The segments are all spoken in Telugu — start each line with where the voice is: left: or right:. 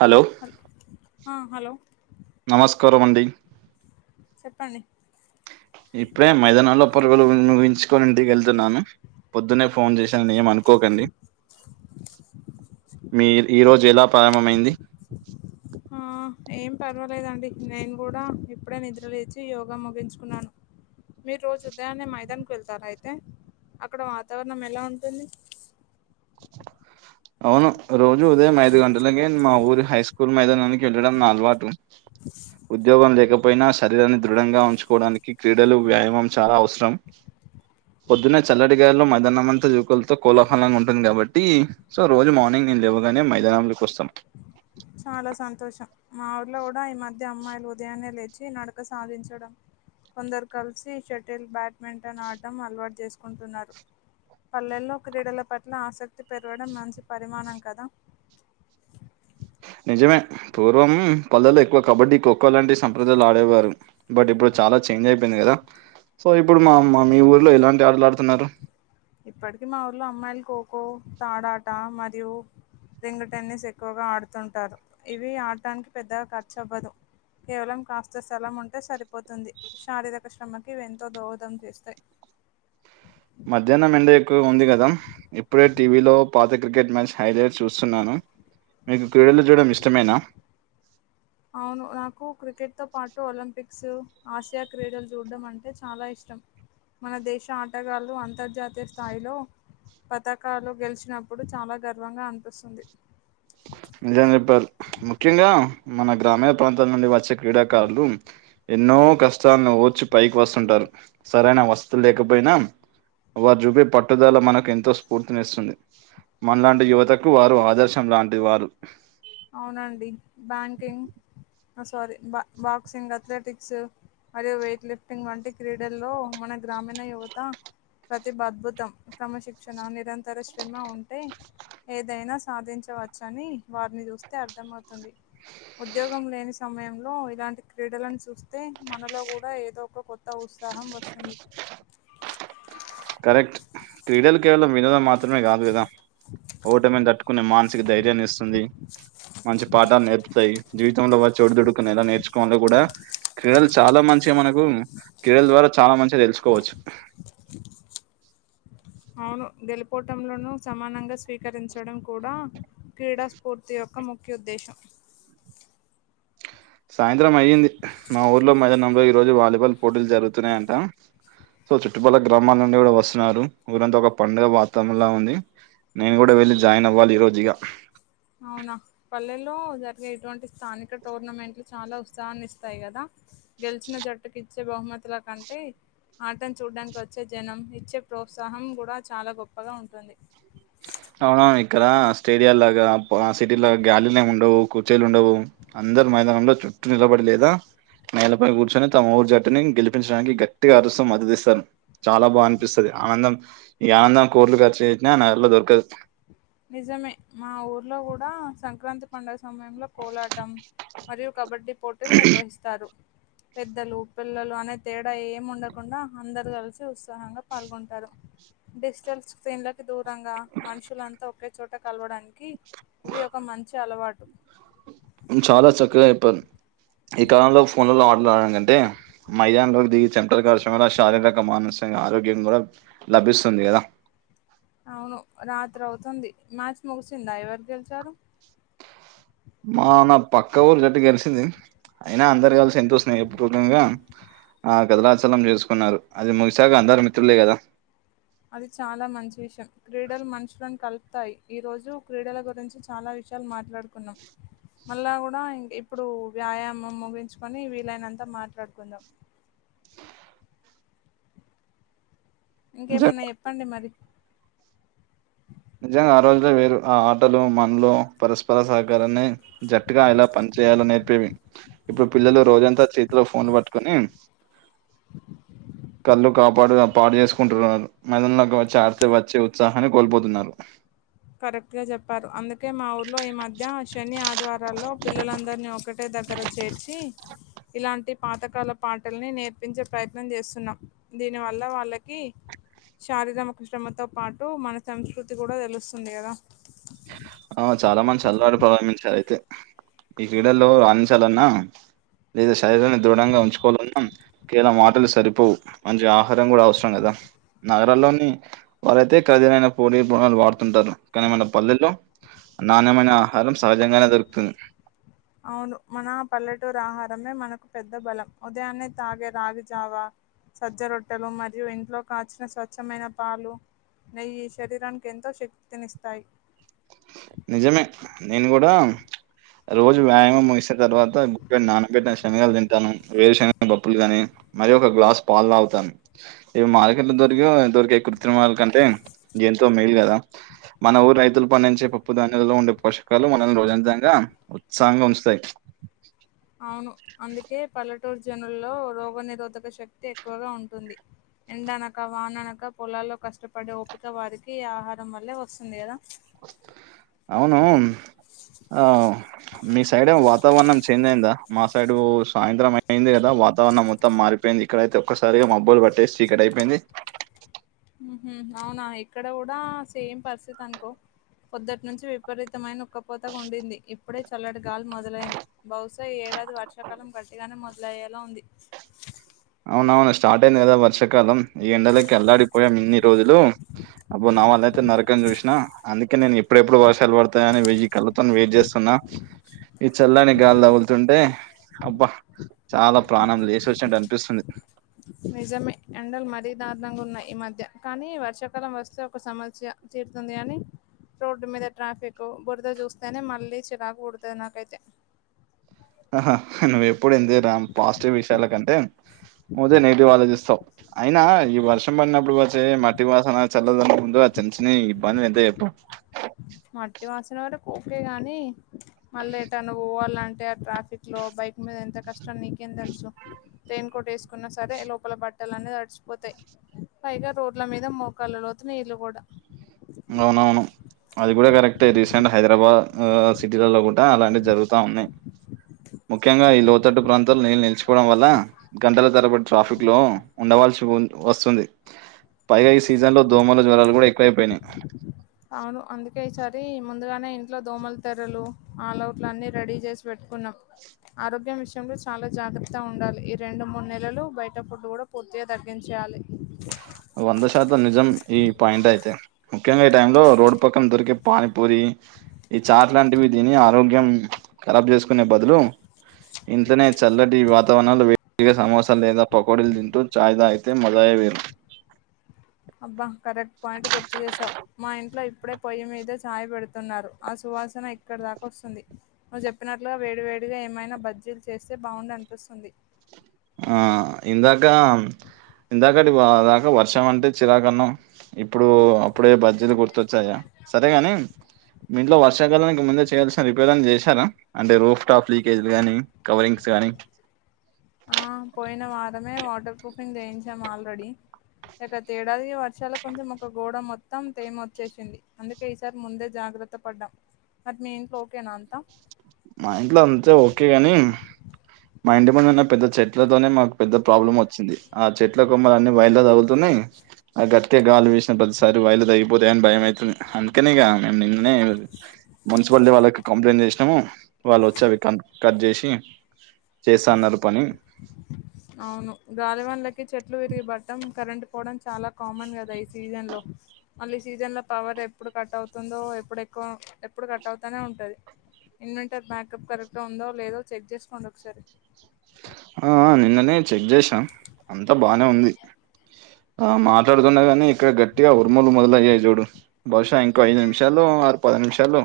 right: హలో
left: హల్ ఆ హలో
right: నమస్కారం అండి
left: చెప్పండి
right: ఇప్పుడే మైదానాల్లో పరుగులు ముగించుకోనింటికి వెళ్తున్నాను పొద్దున్నే ఫోన్ చేశాను అన్ని ఏం అనుకోకండి మీ ఈరోజు ఎలా ప్రారంభమైంది
left: ఏం పర్వాలేదండి నేను కూడా ఇప్పుడే నిద్ర లేచి యోగా ముగించుకున్నాను మీరు రోజు ఉదయాన్నే మైదానికి వెళ్తారా అయితే అక్కడ వాతావరణం ఎలా ఉంటుంది
right: అవును రోజు ఉదయం ఐదు గంటలకే మా ఊరి హై స్కూల్ మైదానానికి వెళ్ళడం నా అలవాటు ఉద్యోగం లే లేకపోయినా శరీరాన్ని దృఢంగా ఉంచుకోవడానికి క్రీడలు వ్యాయామం చాలా అవసరం పొద్దున్న చల్లడిగాలిలో మైదానమంత జూకులతో కోలాహలంగా ఉం ఉంటుంది కాబట్టి సో రోజు మార్నింగ్ నేను లేవగానే మైదానంలోకి వస్తాం
left: చాలా సంతోషం మా చ్చి నడక సాధించడం కొందరు కలిసి షటిల్ బ్యాడ్మింటన్ ఆటడం అలవాటు చేసుకుంటున్నారు పల్లెల్లో క్రీడల పట్ల ఆసక్తి పెరగడం మంచి పరిమాణం కదా
right: నిజమే పూర్వం పల్లెలో ఎక్కువ కబడ్డీ ఖోఖో లాంటి సంప్రదాయాలు ఆడేవారు బట్ ఇప్పుడు చాలా చేం అని అయిపోయింది కదా సో ఇప్పుడు మా మా మీ ఊర్లో ఇలాంటి ఆటలు ఆడుతున్నారు
left: ఇప్పటికి మా ఊర్లో అమ్మాయిలు ఖో ఖో తాడాట మరియు రింగ్ టెన్నిస్ ఎక్కువగా ఆడుతుంటారు ఇవి ఆడటానికి పెద్దగా ఖర్చు అవ్వదు కేవలం కాస్త స్థలం ఉంటే సరిపోతుంది శారీరక శ్రమకి ఎంతో దోహదం చేస్తాయి
right: మధ్యాహ్నం ఎండ ఎక్కువ ఉంది కదా ఇప్పుడే టీవీలో పాత క్రికెట్ మ్యాచ్ హైలైట్ చూస్తున్నాను మీకు క్రీడలు చేయడం ఇష్టమేనా
left: అవును నాకు క్రికెట్ తో పాటు ఒలంపిక్ క్స్ ఆసియా క్రీడలు చూడడం అంటే చాలా ఇష్టం మన దేశ ఆటగాళ్లు అంతర్జాతీయ స్థాయిలో పథకాలు గెలిచినప్పుడు చాలా గర్వంగా అనిపిస్తుంది
right: నిజం చెప్పారు ముఖ్యంగా మన గ్రామీణ ప్రాంతాల నుండి వచ్చే క్రీడాకారులు ఎన్నో కష్టాలను ఓర్చి పైకి వస్తుంటారు సరైన వస్తులు లేకపోయినా వారు చూపే పట్టుదల మనకు ఎంతో స్ఫూర్తిని ఇస్తుంది మనలాంటి యువతకు వారు ఆదర్శం లాంటివారు
left: అవునండి బ్యాంకింగ్ ఆ సారీ బా బాక్సింగ్ అథ్లెటిక్స్ మరియు వెయిట్ లిఫ్టింగ్ వంటి క్రీడల్లో మన గ్రామీణ యువత ప్రతి అద్భుతం క్రమశిక్షణ నిరంతర శ్రమ ఉంటే ఏదైనా సాధించవచ్చ అని వారిని చూస్తే అర్థమవుతది ఉద్యోగం లేని సమయంలో ఇలాంటి క్రీడలను చూస్తే మనలో కూడా ఏదో ఒక కొత్త ఊసు ఉత్సాహం వస్తుంది
right: కరెక్ట్ క్రీడలు కేవలం వినోదం మాత్రమే కాదు కదా ఓటమిని తట్టుకునే మానసిక ధైర్యాన్ని ఇస్తుంది మంచి పాఠాలు నేర్పుతాయి జీ తోండా వాచు ఓడు దదుడుకునేదా నేలా నేర్చుకోడు కూడా క్రీడలు చాలా మంచిగా మనకు క్రీడల ద్వారా చాలా మంచిగా తెలుసుకోవచ్చు
left: అవును గెలుపోటములను సమానంగా స్వీకరించడం కూడా క్రీడా స్ఫూర్తి యొ ఒక ముఖ్య ఉద్దేశం
right: సాయంత్రం అయ్యింది మా ఊర్లో మైదానంలో ఈ రోజు వాలీబాల్ పోటీలు జరుగుతున్నాయి అంటా సో చుట్టుపల గ్రామాల నుండి కూడా వస్తున్నారు ఊరంతా ఒక పండుగ వాతావరణంలా ఉంది నేను కూడా వెళ్ళి జాయిన్ అవ్వాలి ఈ రోజు ఇగా
left: అవునా పల్లెల్లో జరిగే ఇటువంటి స్థానిక టోర్నమెంట్లు చాలా ఉత్సాహాన్ని ఇస్తాయి కదా గెలిచిన జట్టుకి ఇచ్చే బహుమతుల కంటే ఆటను చూడ్డానికి వచ్చే జనం ఇచ్చే ప్రోత్సాహం కూడా చాలా గొప్పగా ఉంటుంది
right: అవునావు ఇక్కడ స్టేడియా లాగా సిటీ లాగా గ్యాలీలు ఏం ఉండవు కూర్చీలు ఉండవు అందరు మైదానంలో చుట్టూ నిలబడి లేదా నేలపై కూర్చొని తమ ఊరు జట్టుని గెలిపించడానికి గట్టిగా అరుస్తాం మద్దతు ఇస్తాం చాలా బా అనిపిస్తాది ఆనందం ఈ ఆనందం కోర్లుగా చేరినా నాయిల దొర్కదు
left: నిజమే మా ఊర్లో కూడా సంక్రాంతి పండగ సమయంలో కోలాటం మరియు కబడ్డీ పోటీలు నిర్వహిస్తారు పెద్దలు పిల్లలు అనే తేడా ఏముండకుండా అందరు కలిసి ఉత్సాహంగా పాల్గొంటారు డిజిటల్ స్క్రిన్లాకి దు ఈ విధంగా మనుషులంతా ఒకే చోట కలవడానికి ఇవి ఒక మంచి అలవాటు
right: చాలా చక్కగా చెప్పాన్ ఈ కాలంలో ఫోన్లలో ఆటలు ఆడడం కంటే మైదాన లోకి దిగి చమటలు కార్చడమే శారీరక మనస్ ఆరోగ్యం కూడా లభిస్తుంది కదా
left: అవును రాత్రి అవుతుంది మ్యాచ్ ముగిసిందా ఎవరి గెలిచారు
right: మా నా పక్క ఊరు జట్టు గెలిసింది అయినా అందరు కలిసి ఎంతో స్నేహపూర్వకంగా ఆ కదలాచలం చేసుకున్నారు అది ముగిశాక అందరు మిత్రులే కదా
left: అది చాలా మంచి విషయం క్రీడలు మనుషులను కల్ తాయి ఈ రోజు క్రీడల గురించి చాలా విషయాలు మాట్లాడుకున్నాం మళ్ళా కూడా ఇం ఇప్పుడు వ్యాయామం ముగించుకొని వీలైనంతా మాట్లాడుకుందాం
right: నిజం
left: ఇంకేమన్నా చెప్పండి మరి
right: నిజంగా ఆ రోజులే వేరు ఆ ఆటలు మనులు పరస్పర సహకారాన్ని జట్టుగా ఎలా పని చేేయలో నేర్పేవి ఇప్పుడు పిల్లలు రోజంతా చేతిలో ఫోన్లు పట్టుకోని కళ్ళు కాపాడు పాడు చేసుకుంటున్నారు మైదానికి వచ్చి ఆడితే వచ్చే ఉత్సాహాన్ని కోల్పోతున్నారు
left: కరెక్ట్ గా చెప్పారు అందుకే మా ఊర్లో ఈ మధ్య శని ఆదివారాల్లో పిల్లలందరినీ ఒకట్ టే దగ్గర చేర్చి ఇలాంటి పాతకాల పాటల్ని నేర్పించే ప్రయత్నం చేస్తున్నా దీనివల్ల వాళ్ళకి శారీరమ శ్రమతో పాటు మన సంస్కృతి కూడా తెలుస్తుంది కదా
right: ఆ చాలా మంది చల్లరుపవాడు ప్రారంభించారు అయితే ఈ క్రీడల్లో రాణించాలన్నా లేదా శరీరాన్ని దృఢంగా ఉంచుకోవాలన్నా కీల మాటలు సరిపోవు మంచి ఆహారం కూడా అవసరం కదా నగరాల్లోని వారైతే ఖరదీలైన పోడి బునాలు వాడుతుంటారు కానీ మన పల్లెల్లో నాన్యమైన ఆహారం సహజంగానే దొర్కుతుంది
left: అవును మన పల్లెటూరి ఆహారమే మనకు పెద్ద బలం ఉదయాన్నే తాగే రాగిజావా సజ్జ రొట్టెలు మరియు ఇంట్లో కాచిన స్వచ్ఛమైన పాలు నెయ్యి శరీరానికి ఎంతో శక్తినిస్తాయి
right: నిజమే నేను కూడా రోజు వ్యాయామం ముగిసిన తర్వాత గుప్పెడు నానబెట్టి శనలు తింటాను వేరు శన బప్పులు గాని మరి ఒక గ్లాస్ పాలు తాగుతాను ఇవి మార్కెట్ లో దొరికే దొరికే కృత్రిమాల కంటే ఎంతో మేయిల్ కదా మన ఊరు రైతులు పడించే పప్పు ధాన్యలో ఉండే పోషకాలు మనల్ని రోజంతంగా ఉత్సాహంగా ఉంచుతాయి
left: అవును అందుకే పల్లెటూరు జనుల్లో రోగ నిరోధక శక్తి ఎక్కువగా ఉంటుంది ఎండనక వాననక పొలాల్లో కష్టపడి ఒప్పిక వారికి ఆహారం వల్లే వస్తుంది గదా
right: అవును ఆ మీ సైడ్ ఏం వాత్ వాతావరణం చేంజ్ అయిందా మా సైడ్ సాయంత్రం అయింది కదా వాతావరణం మొత్తం మారిపోయింది ఇక్కడయితే ఒక్కసారి మబ్బలు పట్టేసి చీకటి అయిపోయింది
left: మ్ హు అవునా ఇక్కడ కూడా సేమ్ పరిస్థితి అనుకో పొద్దుటి నుంచి విపరీతమైన ఉక్కపోతగ ఉండింది ఇప్పుడే చల్లటి గాలి మొదలైంది బహుశా ఈ ఏడాది వర్షకాలం గట్టిగానే మొదలయ్యేలా ఉంది
right: అవునవును స్టార్ట్ అయింది కదా వర్షకాలం ఈ ఎండలకి అల్లాడిపోయం ఇన్ని రోజులు అప్పుడు వాన లేక నరకం చూసిన అందుకే నేను ఎప్పుడెప్పుడు వర్షాలు పడతాయని వెయ్యి కళ్ళతోని వెయిట్ చేస్తున్నా ఈ చల్లాని గాలి తగులుతుంటే అబ్బా చాలా ప్రాణం లేసోచింటనిపి స్తుంది
left: నిజమే ఎండలు మరీ దారుణంగా ఉన్నాయి ఈ మధ్య కానీ వర్షాకాలం వస్తే ఒక సమస్య తీ తుంది గాని రోడ్డు మీద ట్రాఫిక్ బురద చూస్తేనే మళ్ళీ చిరాకు పుడుతది నాకైతే
right: ఆహా నువ్వెప్పుడు ఇంతేరా పాజిటివ్ విషయాల కంటే ముదే నెగిటివ్ ఆలోచిస్తావు అయినా ఈ వర్షం పడినప్పుడు వచ్చే మట్టి వాసన చల్లదన ముందు చిన్న చిన్న ఇ బంది ఎంతా ఎప్ప
left: మట్టి వాసిన వరకు ఓకే గాని మళ్ళ ఏట నువ్వు పోవాలంటే ఆ ట్రాఫిక్ లో బయ బైక్ మీద ఎంత కష్టం నీకేం తెలుసు రెయిన్ కోట్ వేసుకున్నా సరే లోపల బట్టలు అన్నీ త డిచిపోతాయి. పైగా రోడ్ల మీద మోకాళ్ల లోతు నీళ్లు కూడా
right: నవునవును అది కూడ కరెక్ట్ రీసెంట్ హైదరాబాద్ అ సిటీలలో కూడ అలానే జరుగుతా ఉన్నాయి. ముఖ్యంగా ఈ లోతట్టు ప్రాంతాలు నీళ్ళు నిలిచిపోవడం వల్ల గంటల తరబడి ట్రాఫిక్ లో ఉండవ వసువున్ వస్తుంది పైగా ఈ సీజన్ లో దోమలు జ్వరాలు కూడ ఎక్కువైపోయినాయి.
left: అవును అందుకే ఈ సారి ముందుగానే ఇంట్లో దోమలు తెర్రలు, ఆల్ అవుట్లు అన్ని రెడీ చేసి పెట్ కున్నాం ఆరోగ్యం ఇస్ వర్షం లో చాలా జాగ్రత్త ఉండాలి. ఈ రెండు మూడు నెలలు బయట ఫుడ్ గూడ పూర్తిగా తగ్గించేయాలి.
right: వంద శాతం నిజం ఈ పాయింట్ అయితే ముఖ్యంగా ఈ టైంలో రోడ్డు పక్కన దొరికే పానిపూరి ఈ చాట్ లాంటివి తిని ఆరోగ్యం కరాబ్ చేసుకునే బదులు ఇంట్లోనే చల్లటి వాతావరణంలో వేడిగా సమోసా లేదా పకోడీలు తింటూ చాయితాగుతే మజాయ్ వేరు
left: అబ్బా కరెక్ట్ పోయింట్ గుర్తు చేసావ్ మా ఇంట్లో ఇప్పుడే పొయ్యి మీద ఛాయ పెడుతున్నారు. ఆ సువాసన ఇక్కడ దాకా వస్తుంది నువ్ చెప్పిన ట్లో వేడివేడిగా ఏమైనా బజ్జీలు చేస్తే బావుండ అనిపిస్తుంది.
right: ఆ ట్లి వా దాకా వర్షం అంటే చిరాకన్నం ఇప్పుడు అప్పుడే బుజ్జిలు గుర్తొచ్చాయా సరేగాని మ్ మీంట్లో వర్షాకాలానికి ముందే చేయాల్సిన రిపేర్ అని చేశారా అంటే రోఫ్ టాప్ లీకేజ్లు గానీ కవరింగ్ కాని
left: ఆ పోయిన వారమే వాటర్ ప్రూఫింగ్ చేయించాం ఆల్రెడీ గత ఎడాది వర్షాల కొంచెం ఒక గోడ మొత్తం తేమ వచ్చేసింది. అందుకే ఈసారి ముందే జాగ్రత్త జాగ్రత పడ్డాం మరి మీ ఇంట్లో ఓకేనా అంతా
right: మా ఇంట్లో అంతే ఓకే గాని మా ఇంటి ముందు ఉన్న పెద్ద చెట్లతోనే మాకు పెద్ద ప్రాబ్లం వచ్చింది. ఆ చెట్ల కొమ్మలు అన్ని వైల్లా తగులుతున్నాయి. ఆ గట్కే గాలి వీసిన ప్రతిసారి వయర్లు తే గిపోతాయిని భయంఅయితుంది. అందుకనిగా మేము నిన్ననే మున్సిపాలిటీ వాళ్ళకి కంప్లైంట్ చేసినాము. వాళ్ళు వోచ్చి అవి క కట్ చేసి చేస్తా అన్నారు పని
left: అవును గాలి వన్లకి చె ట్లు విరిగి బట్టం, కరెంట్ పోవడం చాలా కామన్ కదా ఈ సీజన్ లో మళ్ళ సీజన్ లో పవర్ ఎప్పుడు ఎప్పుడు కట్ అవుతుందో ఎప్పుడు ఎక్కువ ఎప్పుడు కట్ అవుతానే ఉంటది. ఇన్వెంటర్ బ్యాకప్ కరెక్ట్గా ఉందో లేదో చెక్ చేసుకోండి ఒకసారి
right: ఆ ఆ నిన్ననే చెక్ చేసాం అంతా బానే ఉంది. ఆ మాట్లాడుతున్నా గాని ఇక్కడ గట్టిగా ఉరుమలు మొదలయ్యాయి చూడు బహుశా ఇంకో ఐదు నిమిషాలు ఆరు పద నిమిషాల్లో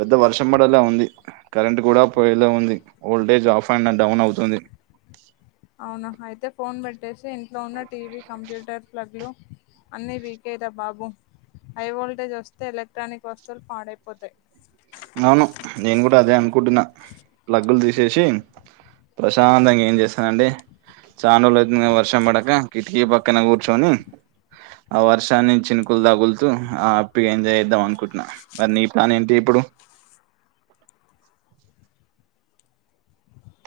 right: పెద్ద వర్షం పడేలా ఉంది. కరెంట్ కూడ పోయేలా ఉంది ఓల్టేజ్ ఆఫ్ అండ్ డౌన్ అవుతుంది.
left: అవునా అయితే ఫోన్ పెట్టేసి ఇంట్లో ఉన్న టీవీ కంప్యూటర్ ప్లగ్లు అన్నీ వికేరా బాబు హై వోల్టేజ్ వస్తే ఎలక్ట్రానిక్ వస్తువులు పాడైపోతాయి.
right: అవును నేను కూడ అదే అనుకుంటున్నా రగ్గులు తీసేసి ప్రశాంతంగా ఏం చేస్తానండి చాన రోజులు అయితుంది గదా వర్షం పడక కిటికీ పక్కన కూర్చోని ఆ వర్షాన్ని చినుకులు తగులుతూ ఆ హ్యపీగా ఎంజాయ్ చేద్దాం అనుకుంటున్నా మరి నీ ప్లాన్ ఏంటి ఇప్పుడు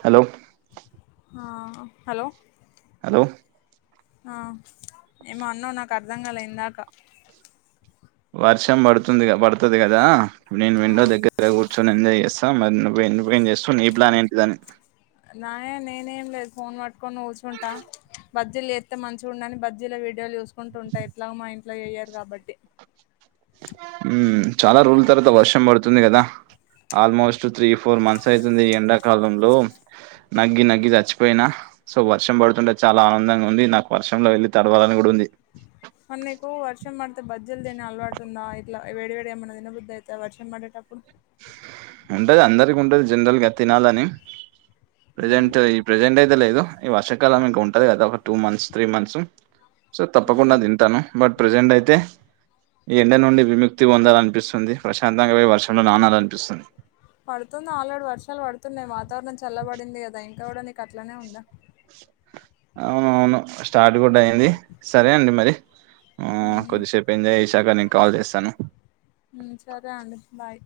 right: హలో
left: ఆ హలో
right: హలో
left: ఆ ఏమో అన్నవు నాకు అర్ధం కాలే ఇందాక
right: వర్షం పడుతుంది పడుతది కదా నేను
left: ఆ
right: విండో దగ్గర కూర్చొని ఎంజాయ్ చేస్ సా మరి నువ్వు నువ్వేం చేస్తావు నీ ప్లాన్ ఏంటిదని
left: నాయేం నేనేం లేదు ఫోన్ పట్టుకొని కూసుంటా బజ్జీలు ఎత్తే మంచిగా ఉండు అని బజ్జీల వీడియోలు చూసుకుంటూ ఉంటా ఎట్లాగా మా ఇంట్లో ఎయ్యారు కాబట్టి
right: ఉమ్ చాల రోజుల తర్వాత వర్షం పడుతుంది గదా ఆల్మోస్ట్ త్రీ, ఫోర్ మన్స్ అయితుంది ఈ ఎండాకాలంలో నగ్గి నగ్గి చచ్చిపోయినా సో వర్షం పడుతుంటే చాలా ఆనందంగా ఉంది, నాకు వర్షంలో వెళ్ళి తడవాలని కూడ ఉంది.
left: మరి నీకు వర్షం పడితే బజ్జీలు తినే అలవాటు ఉందా ఇట్లా వేడి వేడి ఏమైన్నా తినబుద్ది అయితదా వర్షం పడేటప్పుడు
right: ఉంటది అందరికి ఉంటది జనరల్ గా తినాలని ప్రజెంట్ ఈ ప్రజెంట్ అయితే లేదు ఈ వర్షాకాలం ఇంక ఉంటది కదా ఒక two months, three months so తప్పకుండా
left: ఉమ్.
right: తింటాను బట్ ప్రజెంట్ అయితే ఈ ఎండ నుండి విముక్తి పొందాల అనిపిస్తుంది ప్రశాంతంగా పోయి వర్ష ములో నానాలనిపిస్తుంది
left: పడుతుంది ఆల్రెడీ వర్షాలు పడుతున్నాయి వాతావరణం చల్లబడింది గదా ఇం గా కూడ నీకు అట్లానే ఉందా
right: అవునవును స్టార్ట్ కూడ అయింది సరే అండి మరి ఉమ్ కొద్దిసేపు ఏంజాయ్ చేసాక నేను కాల్ చేస్తాను
left: ఉమ్ సరే అండి బాయ్